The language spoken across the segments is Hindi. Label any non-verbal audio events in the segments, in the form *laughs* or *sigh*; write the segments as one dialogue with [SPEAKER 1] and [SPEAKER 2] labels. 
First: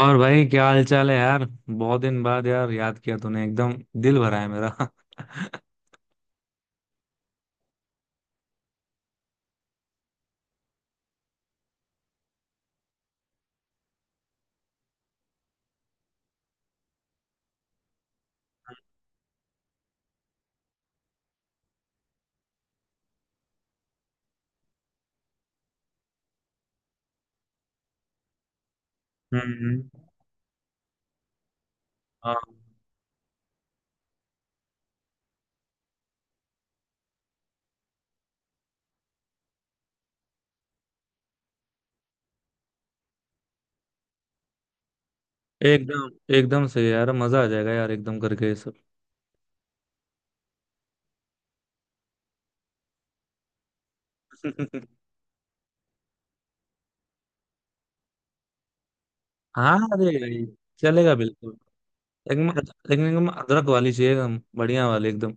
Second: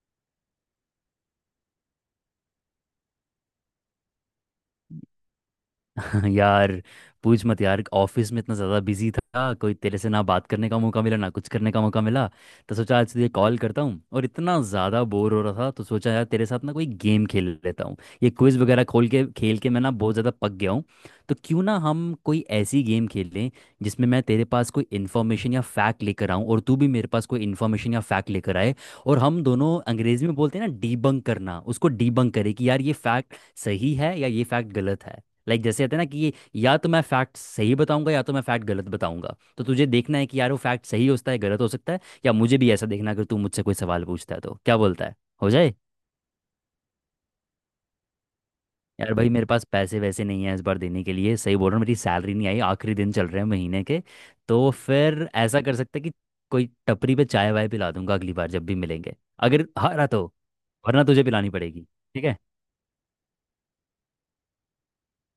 [SPEAKER 1] और भाई क्या हाल चाल है यार। बहुत दिन बाद यार, याद किया तूने एकदम। दिल भरा है मेरा *laughs*
[SPEAKER 2] *laughs* यार, पूछ मत यार। ऑफिस में इतना ज़्यादा बिजी था, कोई तेरे से ना बात करने का मौका मिला ना कुछ करने का मौका मिला। तो सोचा आज तुझे कॉल करता हूँ, और इतना ज़्यादा बोर हो रहा था तो सोचा यार तेरे साथ ना कोई गेम खेल लेता हूँ। ये क्विज वगैरह खोल के खेल के मैं ना बहुत ज़्यादा पक गया हूँ। तो क्यों ना हम कोई ऐसी गेम खेल लें, जिसमें मैं तेरे पास कोई इन्फॉर्मेशन या फैक्ट लेकर आऊँ और तू भी मेरे पास कोई इन्फॉर्मेशन या फैक्ट लेकर आए। और हम दोनों
[SPEAKER 1] हम्म।
[SPEAKER 2] अंग्रेजी में बोलते हैं ना, डीबंक करना, उसको डीबंक
[SPEAKER 1] हाँ,
[SPEAKER 2] करें कि यार ये फैक्ट सही है या ये फैक्ट गलत है। लाइक जैसे कहते हैं ना कि या तो मैं फैक्ट सही बताऊंगा या तो मैं फैक्ट गलत बताऊंगा, तो तुझे देखना है कि यार वो फैक्ट सही हो सकता है गलत हो सकता है। या मुझे भी ऐसा देखना है, अगर तू मुझसे कोई सवाल पूछता है तो क्या बोलता है। हो जाए।
[SPEAKER 1] एकदम एकदम सही है यार, मजा आ जाएगा यार, एकदम करके ये सब
[SPEAKER 2] यार भाई मेरे पास पैसे वैसे नहीं है इस बार देने के लिए, सही बोल रहा हूँ, मेरी सैलरी नहीं आई, आखिरी दिन चल रहे हैं महीने के। तो
[SPEAKER 1] *laughs*
[SPEAKER 2] फिर ऐसा कर सकते हैं कि कोई टपरी पे चाय वाय पिला दूंगा अगली बार जब भी मिलेंगे, अगर
[SPEAKER 1] हाँ
[SPEAKER 2] हारा
[SPEAKER 1] अरे
[SPEAKER 2] तो।
[SPEAKER 1] भाई,
[SPEAKER 2] वरना
[SPEAKER 1] चलेगा
[SPEAKER 2] तुझे पिलानी
[SPEAKER 1] बिल्कुल।
[SPEAKER 2] पड़ेगी। ठीक है।
[SPEAKER 1] लेकिन लेकिन एकदम अदरक वाली चाहिए, एकदम बढ़िया वाली एकदम।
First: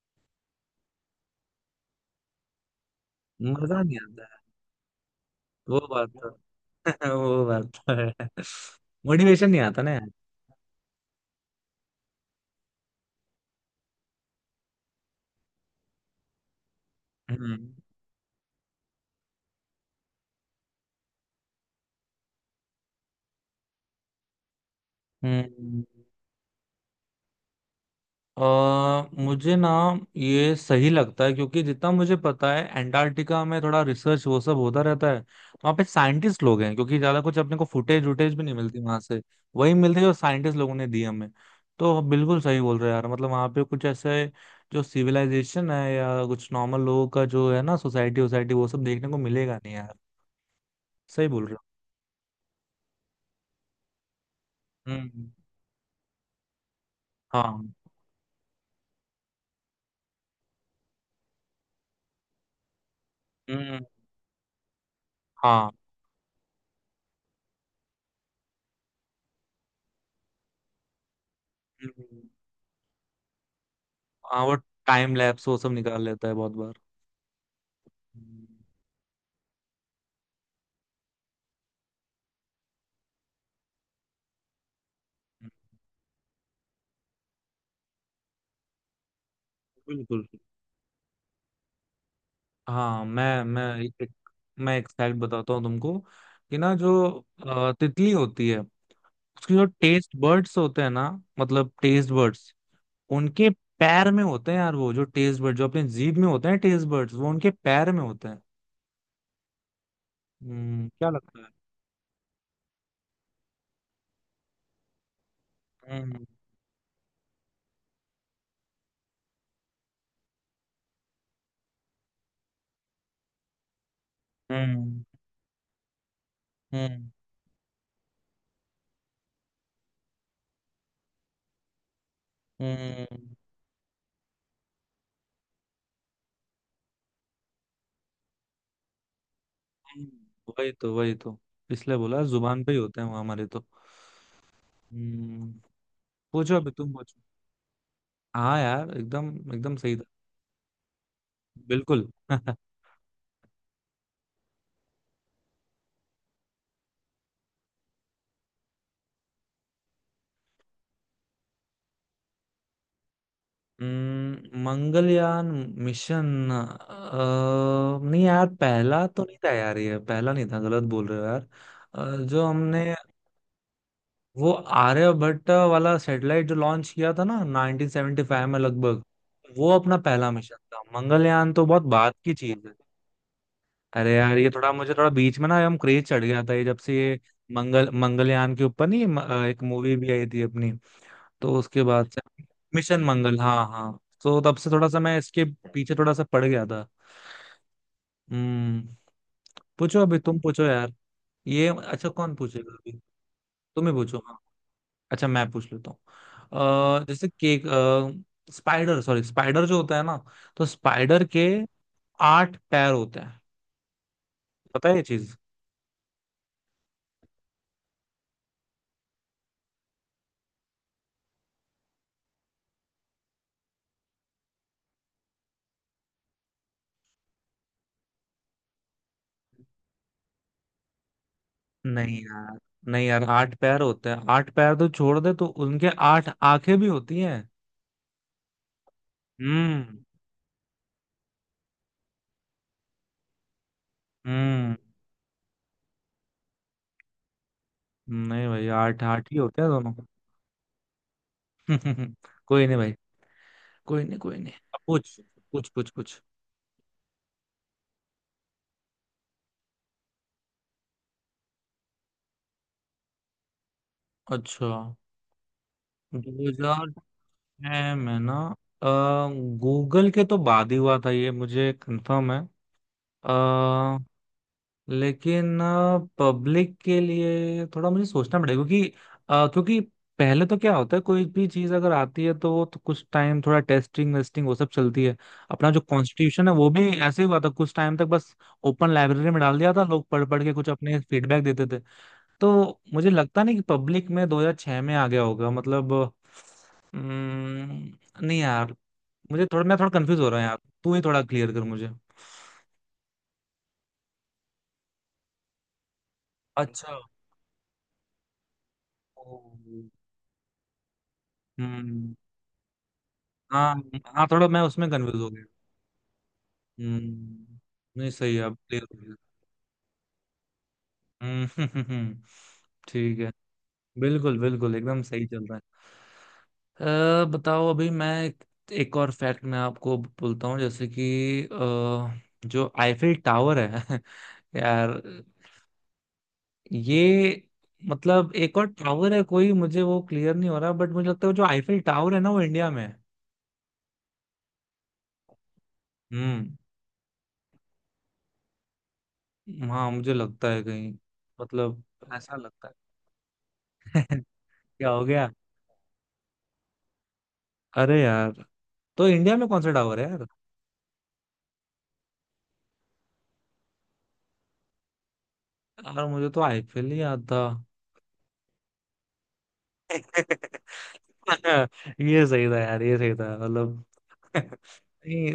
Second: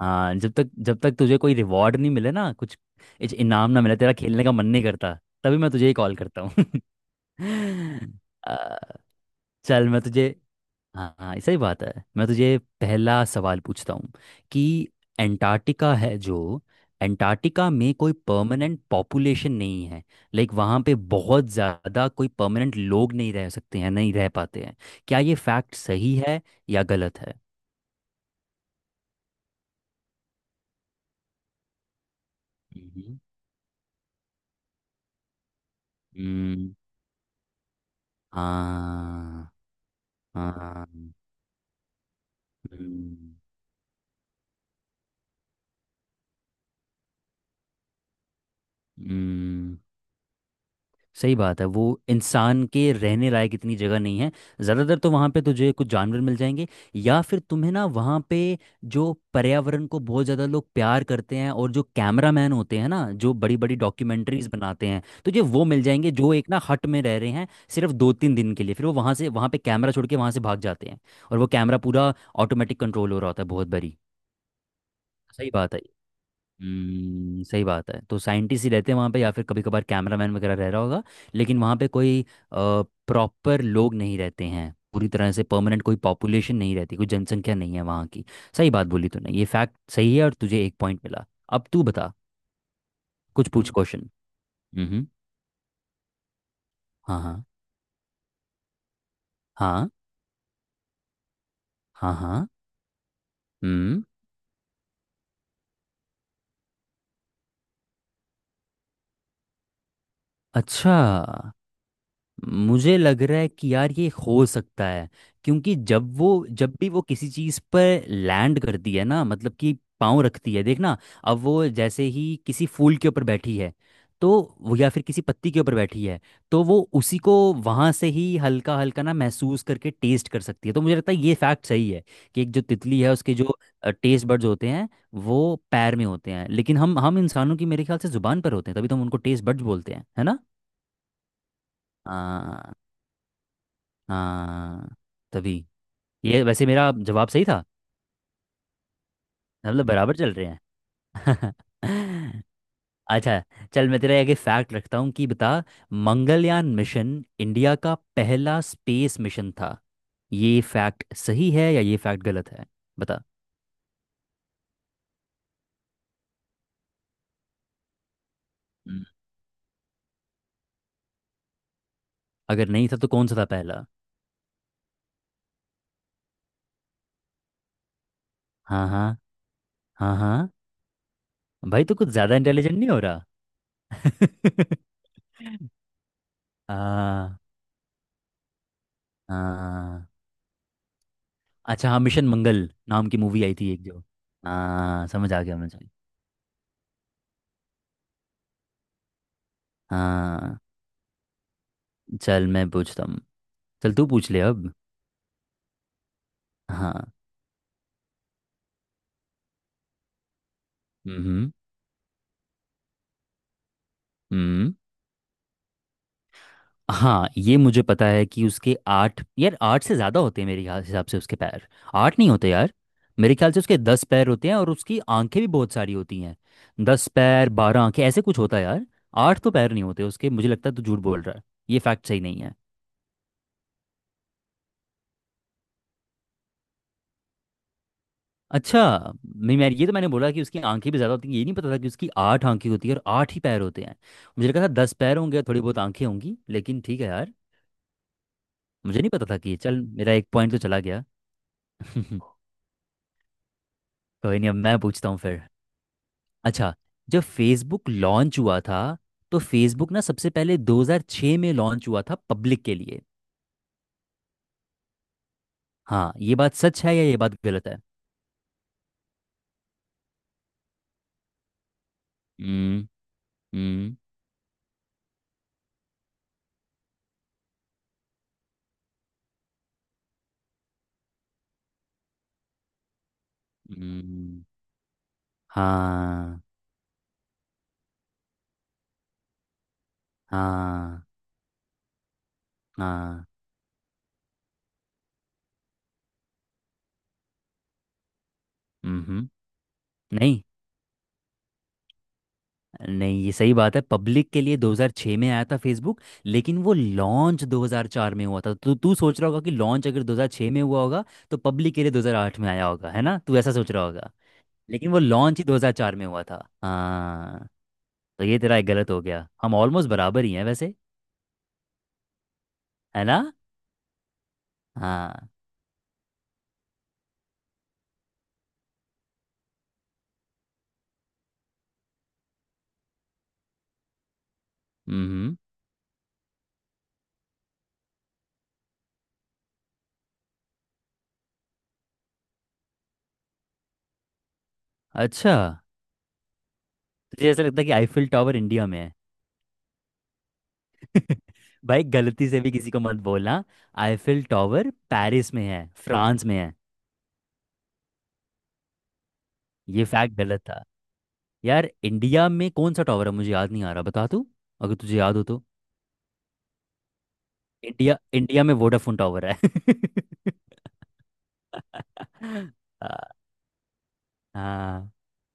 [SPEAKER 2] हाँ जब तक तुझे कोई रिवॉर्ड नहीं मिले ना, कुछ कुछ इनाम ना
[SPEAKER 1] मजा
[SPEAKER 2] मिले,
[SPEAKER 1] नहीं
[SPEAKER 2] तेरा
[SPEAKER 1] आता है।
[SPEAKER 2] खेलने का मन नहीं करता। तभी मैं
[SPEAKER 1] वो
[SPEAKER 2] तुझे ही
[SPEAKER 1] बात
[SPEAKER 2] कॉल
[SPEAKER 1] तो
[SPEAKER 2] करता हूँ।
[SPEAKER 1] *laughs*
[SPEAKER 2] *laughs*
[SPEAKER 1] वो बात तो है
[SPEAKER 2] अ,
[SPEAKER 1] *laughs* मोटिवेशन नहीं आता
[SPEAKER 2] चल
[SPEAKER 1] ना
[SPEAKER 2] मैं
[SPEAKER 1] यार।
[SPEAKER 2] तुझे, हाँ हाँ सही बात है, मैं तुझे पहला सवाल पूछता हूँ कि एंटार्क्टिका है जो, एंटार्क्टिका
[SPEAKER 1] हम्म।
[SPEAKER 2] में कोई परमानेंट पॉपुलेशन नहीं है। लाइक वहाँ पे बहुत ज़्यादा कोई परमानेंट लोग नहीं रह सकते हैं, नहीं रह पाते हैं। क्या ये फैक्ट
[SPEAKER 1] हम्म।
[SPEAKER 2] सही है या गलत है?
[SPEAKER 1] अ मुझे ना, ये सही लगता है क्योंकि जितना मुझे पता है एंटार्क्टिका में थोड़ा रिसर्च वो सब होता रहता है। वहाँ पे साइंटिस्ट लोग हैं,
[SPEAKER 2] हम्म।
[SPEAKER 1] क्योंकि ज्यादा कुछ अपने को फुटेज वुटेज भी नहीं मिलती वहां से।
[SPEAKER 2] हाँ।
[SPEAKER 1] वही मिलती है जो साइंटिस्ट लोगों ने
[SPEAKER 2] हाँ।
[SPEAKER 1] दी हमें। तो बिल्कुल सही बोल रहे हो यार, मतलब
[SPEAKER 2] हम्म।
[SPEAKER 1] वहाँ पे कुछ ऐसे जो सिविलाइजेशन है या कुछ नॉर्मल लोगों का जो है ना, सोसाइटी सोसाइटी वो सब देखने को मिलेगा नहीं
[SPEAKER 2] हम्म।
[SPEAKER 1] यार। सही
[SPEAKER 2] सही
[SPEAKER 1] बोल रहे
[SPEAKER 2] बात है वो, इंसान के रहने लायक इतनी जगह नहीं है।
[SPEAKER 1] हो।
[SPEAKER 2] ज़्यादातर तो वहाँ
[SPEAKER 1] हम्म।
[SPEAKER 2] पे तुझे कुछ जानवर मिल जाएंगे, या फिर तुम्हें
[SPEAKER 1] हाँ।
[SPEAKER 2] ना वहाँ पे जो पर्यावरण को बहुत ज़्यादा लोग प्यार करते हैं और जो कैमरामैन होते हैं ना जो बड़ी बड़ी
[SPEAKER 1] हम्म।
[SPEAKER 2] डॉक्यूमेंट्रीज बनाते हैं, तुझे वो
[SPEAKER 1] हाँ।
[SPEAKER 2] मिल जाएंगे जो एक ना हट में रह रहे हैं सिर्फ दो तीन दिन के लिए। फिर वो वहाँ से, वहाँ पे कैमरा छोड़ के वहाँ से भाग जाते हैं, और वो कैमरा पूरा
[SPEAKER 1] हम्म,
[SPEAKER 2] ऑटोमेटिक कंट्रोल हो रहा होता है, बहुत बड़ी।
[SPEAKER 1] हाँ, वो टाइम लैप्स
[SPEAKER 2] सही
[SPEAKER 1] वो सब
[SPEAKER 2] बात है।
[SPEAKER 1] निकाल लेता है बहुत बार।
[SPEAKER 2] सही बात है, तो
[SPEAKER 1] हम्म,
[SPEAKER 2] साइंटिस्ट ही रहते हैं वहाँ पे या फिर कभी कभार कैमरामैन वगैरह रह रहा होगा। लेकिन वहाँ पे कोई प्रॉपर लोग नहीं रहते हैं, पूरी तरह से परमानेंट कोई पॉपुलेशन नहीं रहती, कोई जनसंख्या नहीं है वहाँ की। सही बात बोली तूने, ये फैक्ट सही है
[SPEAKER 1] बिल्कुल।
[SPEAKER 2] और तुझे एक पॉइंट मिला। अब तू बता,
[SPEAKER 1] हाँ मैं
[SPEAKER 2] कुछ
[SPEAKER 1] मैं
[SPEAKER 2] पूछ। हम्म।
[SPEAKER 1] एक,
[SPEAKER 2] क्वेश्चन।
[SPEAKER 1] मैं
[SPEAKER 2] हम्म।
[SPEAKER 1] एक
[SPEAKER 2] हम्म।
[SPEAKER 1] फैक्ट बताता हूँ तुमको कि ना जो
[SPEAKER 2] हाँ हाँ
[SPEAKER 1] तितली होती है, उसके जो
[SPEAKER 2] हाँ
[SPEAKER 1] टेस्ट बर्ड्स होते हैं ना, मतलब टेस्ट
[SPEAKER 2] हाँ हाँ।
[SPEAKER 1] बर्ड्स उनके
[SPEAKER 2] हम्म।
[SPEAKER 1] पैर में होते हैं यार। वो जो टेस्ट बर्ड जो अपने जीभ में होते हैं टेस्ट बर्ड्स, वो उनके पैर में होते हैं। हम्म,
[SPEAKER 2] अच्छा,
[SPEAKER 1] क्या लगता
[SPEAKER 2] मुझे लग रहा है कि यार ये हो सकता है, क्योंकि
[SPEAKER 1] है। हम्म।
[SPEAKER 2] जब भी वो किसी चीज़ पर लैंड करती है ना, मतलब कि पाँव रखती है, देखना। अब वो जैसे ही किसी फूल के ऊपर बैठी है तो वो, या
[SPEAKER 1] हम्म।
[SPEAKER 2] फिर किसी पत्ती के ऊपर बैठी है, तो वो
[SPEAKER 1] हम्म।
[SPEAKER 2] उसी को वहाँ से ही हल्का हल्का ना महसूस करके टेस्ट कर सकती है। तो मुझे लगता है ये फैक्ट सही है, कि एक जो तितली है
[SPEAKER 1] हम्म।
[SPEAKER 2] उसके जो टेस्ट बड्स होते हैं वो पैर में होते हैं। लेकिन हम इंसानों की मेरे ख्याल से जुबान पर होते हैं, तभी तो हम उनको टेस्ट बड्स बोलते हैं,
[SPEAKER 1] हम्म,
[SPEAKER 2] है
[SPEAKER 1] वही तो इसलिए बोला जुबान पे
[SPEAKER 2] ना?
[SPEAKER 1] ही होते हैं वो हमारे तो।
[SPEAKER 2] हाँ।
[SPEAKER 1] हम्म।
[SPEAKER 2] तभी, ये
[SPEAKER 1] पूछो
[SPEAKER 2] वैसे
[SPEAKER 1] अभी
[SPEAKER 2] मेरा
[SPEAKER 1] तुम पूछो।
[SPEAKER 2] जवाब सही था,
[SPEAKER 1] हाँ यार एकदम एकदम
[SPEAKER 2] मतलब
[SPEAKER 1] सही था।
[SPEAKER 2] बराबर चल रहे हैं।
[SPEAKER 1] बिल्कुल
[SPEAKER 2] *laughs*
[SPEAKER 1] *laughs*
[SPEAKER 2] अच्छा, चल मैं तेरे आगे फैक्ट रखता हूँ कि बता, मंगलयान मिशन इंडिया का पहला स्पेस मिशन था। ये फैक्ट सही है या ये फैक्ट गलत है? बता।
[SPEAKER 1] मंगलयान मिशन। नहीं यार
[SPEAKER 2] हम्म।
[SPEAKER 1] पहला तो नहीं था यार, ये पहला नहीं था, गलत बोल रहे हो यार। जो
[SPEAKER 2] अगर
[SPEAKER 1] हमने
[SPEAKER 2] नहीं था तो कौन सा था पहला?
[SPEAKER 1] वो आर्यभट्ट वाला सैटेलाइट जो लॉन्च किया था ना, 1975 में
[SPEAKER 2] हाँ
[SPEAKER 1] लगभग।
[SPEAKER 2] हाँ
[SPEAKER 1] वो अपना
[SPEAKER 2] हाँ
[SPEAKER 1] पहला
[SPEAKER 2] हाँ।
[SPEAKER 1] मिशन था, मंगलयान तो बहुत
[SPEAKER 2] भाई तो कुछ
[SPEAKER 1] बात की
[SPEAKER 2] ज़्यादा
[SPEAKER 1] चीज है।
[SPEAKER 2] इंटेलिजेंट नहीं हो रहा।
[SPEAKER 1] अरे यार ये थोड़ा मुझे
[SPEAKER 2] *laughs*
[SPEAKER 1] थोड़ा बीच में ना हम क्रेज चढ़ गया था, ये जब से ये
[SPEAKER 2] हाँ।
[SPEAKER 1] मंगलयान के ऊपर नहीं म- अ, एक मूवी
[SPEAKER 2] हाँ
[SPEAKER 1] भी आई थी अपनी, तो उसके
[SPEAKER 2] अच्छा, हाँ,
[SPEAKER 1] बाद से।
[SPEAKER 2] मिशन मंगल
[SPEAKER 1] मिशन
[SPEAKER 2] नाम की
[SPEAKER 1] मंगल
[SPEAKER 2] मूवी आई
[SPEAKER 1] हाँ
[SPEAKER 2] थी एक
[SPEAKER 1] हाँ,
[SPEAKER 2] जो,
[SPEAKER 1] तो तब से थोड़ा सा
[SPEAKER 2] हाँ
[SPEAKER 1] मैं
[SPEAKER 2] समझ आ
[SPEAKER 1] इसके
[SPEAKER 2] गया मुझे।
[SPEAKER 1] पीछे थोड़ा सा पड़ गया था। हम्म। पूछो अभी तुम
[SPEAKER 2] हाँ।
[SPEAKER 1] पूछो यार। ये अच्छा कौन
[SPEAKER 2] चल मैं
[SPEAKER 1] पूछेगा अभी।
[SPEAKER 2] पूछता हूँ।
[SPEAKER 1] तुम ही
[SPEAKER 2] चल तू
[SPEAKER 1] पूछो
[SPEAKER 2] पूछ
[SPEAKER 1] हाँ।
[SPEAKER 2] ले अब।
[SPEAKER 1] अच्छा मैं पूछ लेता हूँ।
[SPEAKER 2] हाँ।
[SPEAKER 1] अ, जैसे केक स्पाइडर सॉरी, स्पाइडर जो होता है ना, तो स्पाइडर के
[SPEAKER 2] हम्म।
[SPEAKER 1] आठ पैर होते हैं,
[SPEAKER 2] हम्म।
[SPEAKER 1] पता है ये चीज।
[SPEAKER 2] हाँ, ये मुझे पता है कि उसके आठ, यार आठ से ज़्यादा होते हैं मेरे ख्याल हिसाब से उसके पैर। आठ नहीं होते यार, मेरे ख्याल से उसके 10 पैर होते हैं और उसकी आंखें भी बहुत सारी होती हैं। 10 पैर 12 आंखें ऐसे कुछ होता है यार। आठ तो पैर नहीं होते उसके, मुझे लगता है तू झूठ बोल रहा है, ये फैक्ट
[SPEAKER 1] नहीं
[SPEAKER 2] सही नहीं है।
[SPEAKER 1] यार, नहीं यार आठ पैर होते हैं, आठ पैर तो छोड़ दे, तो उनके आठ आंखें भी होती हैं।
[SPEAKER 2] अच्छा। नहीं, मैं ये तो
[SPEAKER 1] हम्म।
[SPEAKER 2] मैंने बोला कि उसकी आंखें भी ज़्यादा होती हैं, ये नहीं पता था कि उसकी आठ आंखें होती है और आठ ही पैर होते हैं। मुझे लगा था
[SPEAKER 1] हम्म।
[SPEAKER 2] 10 पैर होंगे और थोड़ी बहुत आंखें होंगी, लेकिन ठीक है यार।
[SPEAKER 1] नहीं भाई,
[SPEAKER 2] मुझे
[SPEAKER 1] आठ
[SPEAKER 2] नहीं पता
[SPEAKER 1] आठ ही
[SPEAKER 2] था कि ये,
[SPEAKER 1] होते हैं
[SPEAKER 2] चल
[SPEAKER 1] दोनों
[SPEAKER 2] मेरा एक पॉइंट तो चला गया।
[SPEAKER 1] *laughs*
[SPEAKER 2] *laughs*
[SPEAKER 1] कोई नहीं भाई, कोई नहीं कोई
[SPEAKER 2] कोई नहीं,
[SPEAKER 1] नहीं,
[SPEAKER 2] अब मैं
[SPEAKER 1] अब
[SPEAKER 2] पूछता हूँ
[SPEAKER 1] पूछ।
[SPEAKER 2] फिर।
[SPEAKER 1] पूछ पूछ पूछ।
[SPEAKER 2] अच्छा, जब फेसबुक लॉन्च हुआ था, तो फेसबुक ना सबसे पहले 2006 में लॉन्च हुआ था पब्लिक के लिए।
[SPEAKER 1] अच्छा।
[SPEAKER 2] हाँ ये बात सच है या ये बात गलत है?
[SPEAKER 1] 2006 में ना, गूगल के तो बाद ही हुआ था ये मुझे कंफर्म है।
[SPEAKER 2] हम्म। हम्म।
[SPEAKER 1] अ, लेकिन पब्लिक के लिए थोड़ा मुझे सोचना पड़ेगा क्योंकि, क्योंकि पहले तो क्या होता है, कोई भी चीज अगर आती है तो वो तो कुछ टाइम थोड़ा टेस्टिंग
[SPEAKER 2] हम्म।
[SPEAKER 1] वेस्टिंग वो सब चलती है। अपना जो
[SPEAKER 2] हाँ
[SPEAKER 1] कॉन्स्टिट्यूशन है वो भी ऐसे ही हुआ था, कुछ टाइम तक बस ओपन लाइब्रेरी में डाल दिया था, लोग पढ़ पढ़ के कुछ अपने
[SPEAKER 2] हाँ
[SPEAKER 1] फीडबैक देते थे। तो मुझे
[SPEAKER 2] हाँ।
[SPEAKER 1] लगता नहीं कि पब्लिक में 2006 में आ गया होगा, मतलब अम्म, नहीं यार,
[SPEAKER 2] हम्म।
[SPEAKER 1] मुझे थोड़ा मैं थोड़ा कंफ्यूज हो रहा
[SPEAKER 2] नहीं
[SPEAKER 1] हूँ यार। तू ही थोड़ा क्लियर कर मुझे।
[SPEAKER 2] नहीं ये सही बात है, पब्लिक के लिए 2006 में आया था फेसबुक, लेकिन वो
[SPEAKER 1] अच्छा।
[SPEAKER 2] लॉन्च 2004 में हुआ था। तो तू सोच रहा होगा कि
[SPEAKER 1] ओ।
[SPEAKER 2] लॉन्च अगर 2006 में हुआ होगा तो पब्लिक के लिए
[SPEAKER 1] हम्म।
[SPEAKER 2] 2008 में आया होगा, है ना? तू ऐसा सोच
[SPEAKER 1] हाँ।
[SPEAKER 2] रहा होगा,
[SPEAKER 1] हाँ थोड़ा मैं उसमें
[SPEAKER 2] लेकिन वो
[SPEAKER 1] कंफ्यूज हो
[SPEAKER 2] लॉन्च ही
[SPEAKER 1] गया।
[SPEAKER 2] 2004 में हुआ था। हाँ।
[SPEAKER 1] हम्म। नहीं
[SPEAKER 2] तो
[SPEAKER 1] सही
[SPEAKER 2] ये
[SPEAKER 1] है, अब
[SPEAKER 2] तेरा एक
[SPEAKER 1] clear
[SPEAKER 2] गलत
[SPEAKER 1] हो
[SPEAKER 2] हो
[SPEAKER 1] गया।
[SPEAKER 2] गया, हम ऑलमोस्ट बराबर ही हैं वैसे,
[SPEAKER 1] हम्म *laughs*
[SPEAKER 2] है
[SPEAKER 1] ठीक
[SPEAKER 2] ना?
[SPEAKER 1] है, बिल्कुल बिल्कुल एकदम सही
[SPEAKER 2] हाँ।
[SPEAKER 1] चल रहा है। बताओ अभी, मैं एक, एक और फैक्ट मैं आपको बोलता हूँ, जैसे कि जो आईफिल टावर है *laughs* यार,
[SPEAKER 2] हम्म।
[SPEAKER 1] ये मतलब एक और टावर है कोई, मुझे वो क्लियर नहीं हो रहा, बट मुझे लगता है जो आईफिल टावर है ना, वो इंडिया में है।
[SPEAKER 2] अच्छा,
[SPEAKER 1] हम्म।
[SPEAKER 2] तुझे ऐसा लगता है कि आईफिल टावर इंडिया में है?
[SPEAKER 1] हाँ मुझे लगता है कहीं।
[SPEAKER 2] *laughs*
[SPEAKER 1] मतलब
[SPEAKER 2] भाई गलती
[SPEAKER 1] ऐसा
[SPEAKER 2] से भी किसी
[SPEAKER 1] लगता
[SPEAKER 2] को मत बोलना,
[SPEAKER 1] है *laughs*
[SPEAKER 2] आईफिल टावर
[SPEAKER 1] क्या हो गया,
[SPEAKER 2] पेरिस में है, फ्रांस में है।
[SPEAKER 1] अरे यार। तो इंडिया में कौन सा
[SPEAKER 2] ये
[SPEAKER 1] टावर है
[SPEAKER 2] फैक्ट
[SPEAKER 1] यार।
[SPEAKER 2] गलत था। यार इंडिया में कौन सा टावर है मुझे याद नहीं आ रहा, बता तू, अगर तुझे याद हो तो।
[SPEAKER 1] यार मुझे तो आईपीएल ही याद था
[SPEAKER 2] इंडिया, इंडिया में वोडाफोन टावर है।
[SPEAKER 1] *laughs* ये सही
[SPEAKER 2] *laughs*
[SPEAKER 1] था यार ये सही
[SPEAKER 2] हाँ
[SPEAKER 1] था मतलब *laughs*
[SPEAKER 2] हाँ
[SPEAKER 1] नहीं,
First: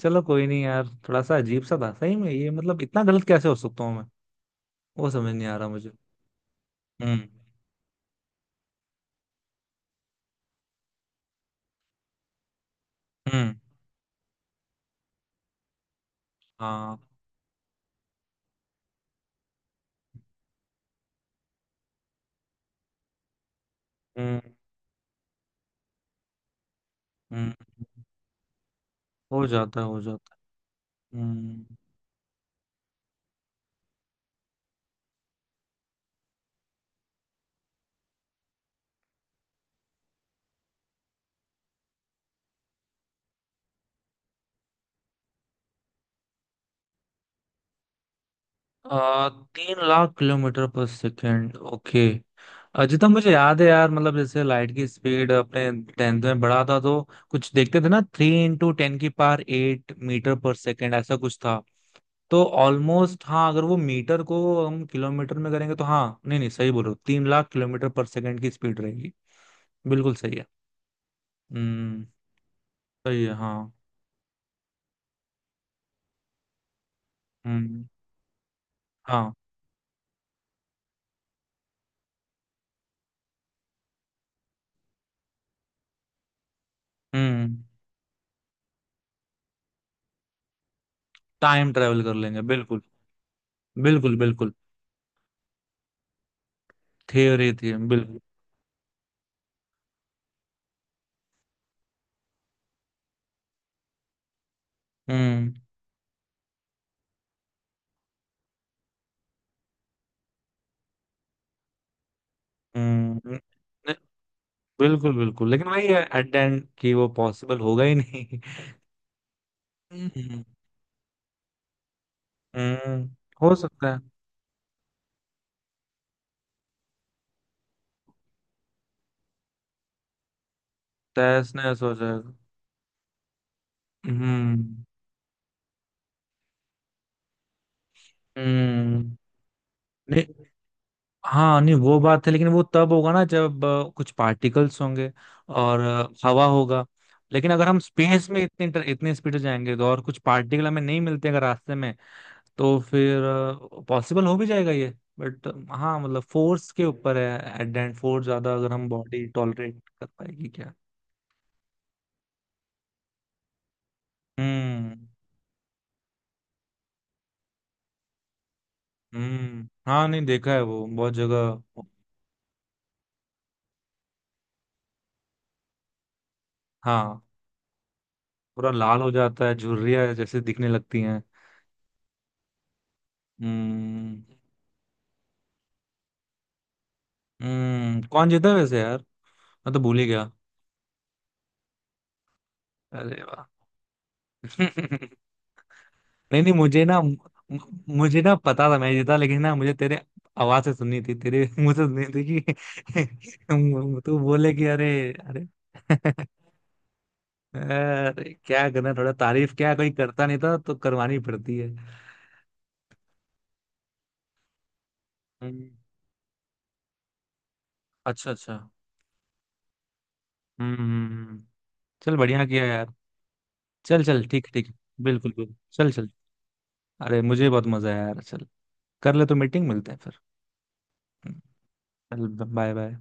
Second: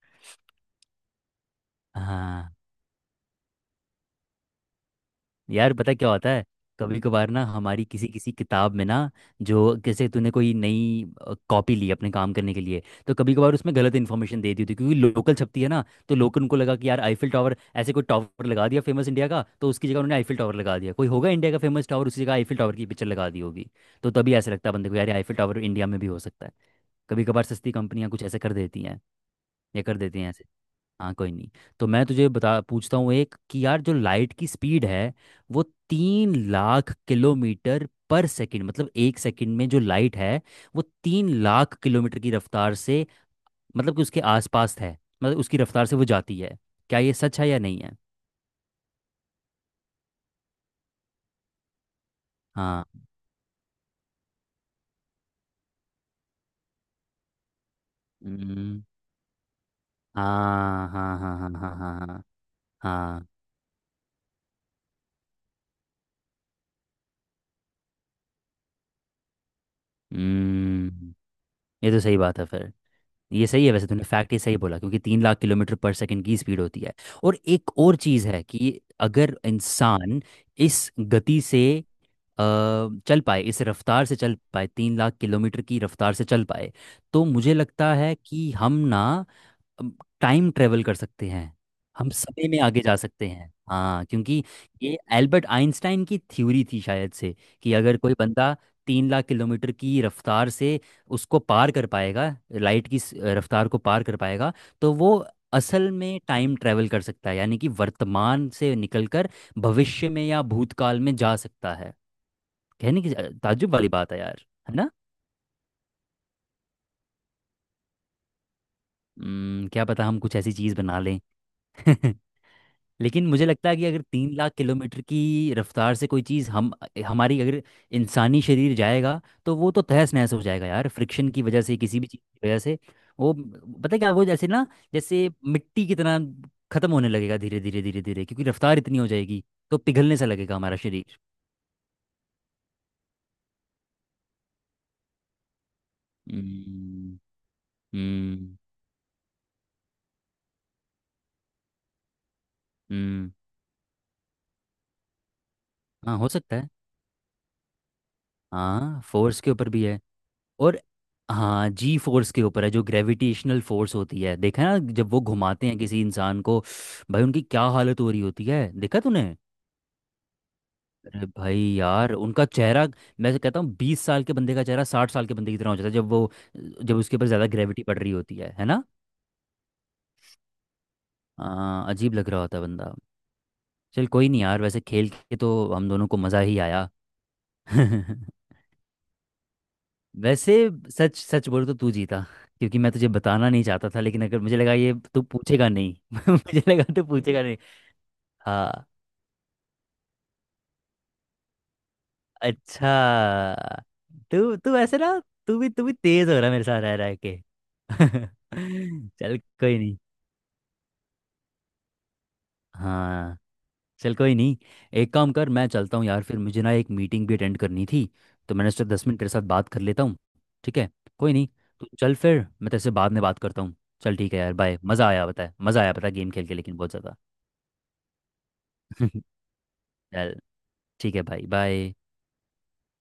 [SPEAKER 1] चलो कोई नहीं यार, थोड़ा सा अजीब सा था सही में ये,
[SPEAKER 2] हाँ।
[SPEAKER 1] मतलब इतना गलत कैसे हो सकता हूँ मैं, वो समझ नहीं आ रहा
[SPEAKER 2] यार
[SPEAKER 1] मुझे।
[SPEAKER 2] पता क्या होता है, कभी
[SPEAKER 1] हम्म।
[SPEAKER 2] कभार ना हमारी किसी किसी किताब में ना, जो जैसे तूने कोई नई कॉपी ली अपने काम करने के लिए, तो कभी
[SPEAKER 1] हम्म।
[SPEAKER 2] कभार उसमें गलत इन्फॉर्मेशन दे दी होती है, क्योंकि लोकल छपती है ना, तो लोकल को लगा कि
[SPEAKER 1] हाँ।
[SPEAKER 2] यार आईफिल टावर, ऐसे कोई टावर लगा दिया फेमस इंडिया का, तो उसकी जगह उन्होंने आईफिल टावर लगा दिया। कोई होगा इंडिया का फेमस टावर, उसकी जगह आईफिल टावर की पिक्चर लगा दी होगी। तो तभी
[SPEAKER 1] हम्म।
[SPEAKER 2] ऐसा लगता है बंदे को यार आईफिल टावर इंडिया में भी हो सकता है। कभी कभार
[SPEAKER 1] हम्म।
[SPEAKER 2] सस्ती कंपनियां कुछ ऐसे कर देती हैं,
[SPEAKER 1] हो जाता
[SPEAKER 2] या
[SPEAKER 1] है
[SPEAKER 2] कर
[SPEAKER 1] हो
[SPEAKER 2] देती हैं
[SPEAKER 1] जाता
[SPEAKER 2] ऐसे। हाँ
[SPEAKER 1] है।
[SPEAKER 2] कोई नहीं।
[SPEAKER 1] हम्म।
[SPEAKER 2] तो मैं तुझे बता, पूछता हूँ एक कि यार जो लाइट की स्पीड है, वो 3,00,000 किलोमीटर पर सेकंड, मतलब एक सेकंड में जो लाइट है वो 3,00,000 किलोमीटर की रफ्तार से, मतलब कि उसके आसपास है, मतलब उसकी रफ्तार से वो जाती है। क्या ये सच है या नहीं है?
[SPEAKER 1] आ, तीन lakh kilometre per second, okay.
[SPEAKER 2] हाँ।
[SPEAKER 1] अजितम मुझे याद है यार, मतलब जैसे लाइट की स्पीड अपने टेंथ में बढ़ा था तो कुछ देखते थे ना, थ्री इंटू
[SPEAKER 2] हम्म।
[SPEAKER 1] टेन की पावर एट मीटर पर
[SPEAKER 2] हाँ
[SPEAKER 1] सेकेंड, ऐसा
[SPEAKER 2] हाँ हाँ
[SPEAKER 1] कुछ
[SPEAKER 2] हाँ
[SPEAKER 1] था।
[SPEAKER 2] हाँ हाँ हाँ।
[SPEAKER 1] तो ऑलमोस्ट
[SPEAKER 2] हाँ।
[SPEAKER 1] हाँ, अगर वो मीटर को हम किलोमीटर में करेंगे तो हाँ, नहीं नहीं सही बोलो, तीन लाख किलोमीटर पर सेकेंड की स्पीड रहेगी, बिल्कुल सही है।
[SPEAKER 2] हम्म। ये तो
[SPEAKER 1] हम्म।
[SPEAKER 2] सही बात है फिर।
[SPEAKER 1] सही है
[SPEAKER 2] ये
[SPEAKER 1] हाँ।
[SPEAKER 2] सही है वैसे, तूने फैक्ट ये सही बोला, क्योंकि 3,00,000 किलोमीटर पर सेकंड की स्पीड होती है। और एक
[SPEAKER 1] हम्म।
[SPEAKER 2] और चीज़ है कि
[SPEAKER 1] हाँ।
[SPEAKER 2] अगर इंसान इस गति से अ, चल पाए, इस रफ्तार से चल पाए, 3,00,000 किलोमीटर की रफ्तार से चल पाए, तो मुझे
[SPEAKER 1] हम्म।
[SPEAKER 2] लगता है कि हम ना टाइम ट्रेवल कर सकते हैं।
[SPEAKER 1] टाइम ट्रेवल
[SPEAKER 2] हम
[SPEAKER 1] कर लेंगे
[SPEAKER 2] समय में आगे
[SPEAKER 1] बिल्कुल।
[SPEAKER 2] जा सकते हैं, हाँ,
[SPEAKER 1] बिल्कुल
[SPEAKER 2] क्योंकि
[SPEAKER 1] बिल्कुल।
[SPEAKER 2] ये एल्बर्ट आइंस्टाइन की थ्योरी थी शायद से,
[SPEAKER 1] थियोरी थी
[SPEAKER 2] कि अगर कोई
[SPEAKER 1] बिल्कुल।
[SPEAKER 2] बंदा 3,00,000 किलोमीटर की रफ्तार से उसको पार कर पाएगा, लाइट की रफ्तार को पार कर पाएगा, तो वो
[SPEAKER 1] हम्म।
[SPEAKER 2] असल में टाइम ट्रेवल कर सकता है, यानी कि वर्तमान से निकलकर भविष्य में या भूतकाल में जा सकता है। कहने की
[SPEAKER 1] हम्म।
[SPEAKER 2] ताज्जुब वाली बात है यार, है ना?
[SPEAKER 1] बिल्कुल बिल्कुल, लेकिन वही है एट द एंड कि वो पॉसिबल होगा ही नहीं।
[SPEAKER 2] हम्म। क्या पता हम कुछ
[SPEAKER 1] हम्म।
[SPEAKER 2] ऐसी चीज़ बना लें। *laughs*
[SPEAKER 1] हम्म।
[SPEAKER 2] लेकिन मुझे
[SPEAKER 1] हो
[SPEAKER 2] लगता है कि
[SPEAKER 1] सकता है।
[SPEAKER 2] अगर 3,00,000 किलोमीटर की रफ्तार से कोई चीज़ हम, हमारी अगर इंसानी शरीर जाएगा, तो वो तो तहस नहस हो जाएगा यार, फ्रिक्शन की
[SPEAKER 1] तहस
[SPEAKER 2] वजह से,
[SPEAKER 1] नहस हो
[SPEAKER 2] किसी भी चीज़
[SPEAKER 1] जाएगा।
[SPEAKER 2] की वजह से। वो पता है क्या, वो जैसे
[SPEAKER 1] हम्म।
[SPEAKER 2] ना जैसे मिट्टी की तरह खत्म होने लगेगा धीरे धीरे धीरे धीरे, क्योंकि रफ्तार इतनी हो
[SPEAKER 1] हम्म।
[SPEAKER 2] जाएगी, तो पिघलने
[SPEAKER 1] नहीं,
[SPEAKER 2] सा लगेगा हमारा शरीर।
[SPEAKER 1] हाँ नहीं वो बात है, लेकिन वो तब होगा ना जब कुछ पार्टिकल्स होंगे और हवा होगा।
[SPEAKER 2] हम्म।
[SPEAKER 1] लेकिन अगर हम स्पेस में
[SPEAKER 2] हम्म।
[SPEAKER 1] इतने स्पीड जाएंगे, तो और कुछ पार्टिकल हमें नहीं मिलते अगर रास्ते में, तो फिर
[SPEAKER 2] हम्म।
[SPEAKER 1] पॉसिबल हो भी जाएगा ये। बट हाँ
[SPEAKER 2] हाँ
[SPEAKER 1] मतलब
[SPEAKER 2] हो सकता है,
[SPEAKER 1] फोर्स के ऊपर है एट द एंड, फोर्स ज्यादा अगर हम
[SPEAKER 2] हाँ
[SPEAKER 1] बॉडी
[SPEAKER 2] फोर्स के ऊपर
[SPEAKER 1] टॉलरेट
[SPEAKER 2] भी है,
[SPEAKER 1] कर पाएगी।
[SPEAKER 2] और, हाँ जी फोर्स के ऊपर है, जो ग्रेविटेशनल फोर्स होती है, देखा है ना
[SPEAKER 1] हम्म।
[SPEAKER 2] जब वो घुमाते हैं किसी इंसान को, भाई उनकी क्या हालत हो रही होती है, देखा तूने?
[SPEAKER 1] हम्म। हाँ नहीं, देखा है वो बहुत
[SPEAKER 2] अरे भाई
[SPEAKER 1] जगह।
[SPEAKER 2] यार उनका चेहरा, मैं तो कहता हूँ 20 साल के बंदे का चेहरा 60 साल के बंदे की तरह हो जाता है, जब वो, जब उसके
[SPEAKER 1] हाँ,
[SPEAKER 2] ऊपर ज़्यादा ग्रेविटी पड़ रही होती है
[SPEAKER 1] पूरा
[SPEAKER 2] ना?
[SPEAKER 1] लाल हो जाता है, झुर्रियाँ जैसे दिखने लगती हैं।
[SPEAKER 2] हाँ, अजीब लग रहा होता है बंदा। चल
[SPEAKER 1] हम्म।
[SPEAKER 2] कोई नहीं यार, वैसे खेल के तो हम दोनों को मज़ा ही आया। *laughs*
[SPEAKER 1] हम्म, कौन जीता है वैसे यार, मैं तो भूल ही गया।
[SPEAKER 2] वैसे सच सच बोलूं तो तू जीता, क्योंकि मैं तुझे
[SPEAKER 1] अरे वाह
[SPEAKER 2] बताना नहीं चाहता था, लेकिन अगर मुझे लगा ये
[SPEAKER 1] *laughs*
[SPEAKER 2] तू पूछेगा नहीं, *laughs*
[SPEAKER 1] नहीं नहीं
[SPEAKER 2] मुझे
[SPEAKER 1] मुझे
[SPEAKER 2] लगा
[SPEAKER 1] ना
[SPEAKER 2] तू पूछेगा नहीं।
[SPEAKER 1] मुझे ना पता था
[SPEAKER 2] हाँ।
[SPEAKER 1] मैं जीता, लेकिन ना मुझे तेरे आवाज से सुननी थी, तेरे *laughs* मुंह से सुननी थी
[SPEAKER 2] अच्छा।
[SPEAKER 1] कि *laughs* तू बोले
[SPEAKER 2] तू
[SPEAKER 1] कि
[SPEAKER 2] तू
[SPEAKER 1] अरे।
[SPEAKER 2] ऐसे ना,
[SPEAKER 1] अरे
[SPEAKER 2] तू भी
[SPEAKER 1] *laughs*
[SPEAKER 2] तेज हो रहा है मेरे साथ रह रह के।
[SPEAKER 1] अरे क्या करना,
[SPEAKER 2] *laughs*
[SPEAKER 1] थोड़ा
[SPEAKER 2] चल
[SPEAKER 1] तारीफ क्या
[SPEAKER 2] कोई
[SPEAKER 1] कोई
[SPEAKER 2] नहीं।
[SPEAKER 1] करता नहीं था तो करवानी पड़ती है।
[SPEAKER 2] हाँ, चल कोई नहीं, एक काम कर, मैं
[SPEAKER 1] हम्म,
[SPEAKER 2] चलता हूँ यार, फिर मुझे ना एक मीटिंग भी अटेंड करनी थी,
[SPEAKER 1] अच्छा
[SPEAKER 2] तो
[SPEAKER 1] अच्छा।
[SPEAKER 2] मैंने सोचा 10 मिनट तेरे साथ बात कर लेता हूँ।
[SPEAKER 1] हम्म।
[SPEAKER 2] ठीक है,
[SPEAKER 1] हम्म।
[SPEAKER 2] कोई
[SPEAKER 1] हम्म।
[SPEAKER 2] नहीं, तो चल
[SPEAKER 1] चल
[SPEAKER 2] फिर
[SPEAKER 1] बढ़िया किया
[SPEAKER 2] मैं तेरे से
[SPEAKER 1] यार,
[SPEAKER 2] बाद में बात करता हूँ।
[SPEAKER 1] चल
[SPEAKER 2] चल
[SPEAKER 1] चल
[SPEAKER 2] ठीक है
[SPEAKER 1] ठीक
[SPEAKER 2] यार,
[SPEAKER 1] ठीक।
[SPEAKER 2] बाय। मज़ा आया
[SPEAKER 1] बिल्कुल
[SPEAKER 2] पता
[SPEAKER 1] बिल्कुल
[SPEAKER 2] है, मज़ा
[SPEAKER 1] चल
[SPEAKER 2] आया पता
[SPEAKER 1] चल।
[SPEAKER 2] है गेम खेल के, लेकिन बहुत ज़्यादा।
[SPEAKER 1] अरे मुझे बहुत मजा आया यार, चल कर ले तो
[SPEAKER 2] *laughs*
[SPEAKER 1] मीटिंग, मिलते हैं फिर।
[SPEAKER 2] चल ठीक है
[SPEAKER 1] हम्म,
[SPEAKER 2] भाई, बाय।
[SPEAKER 1] चल। Bye bye.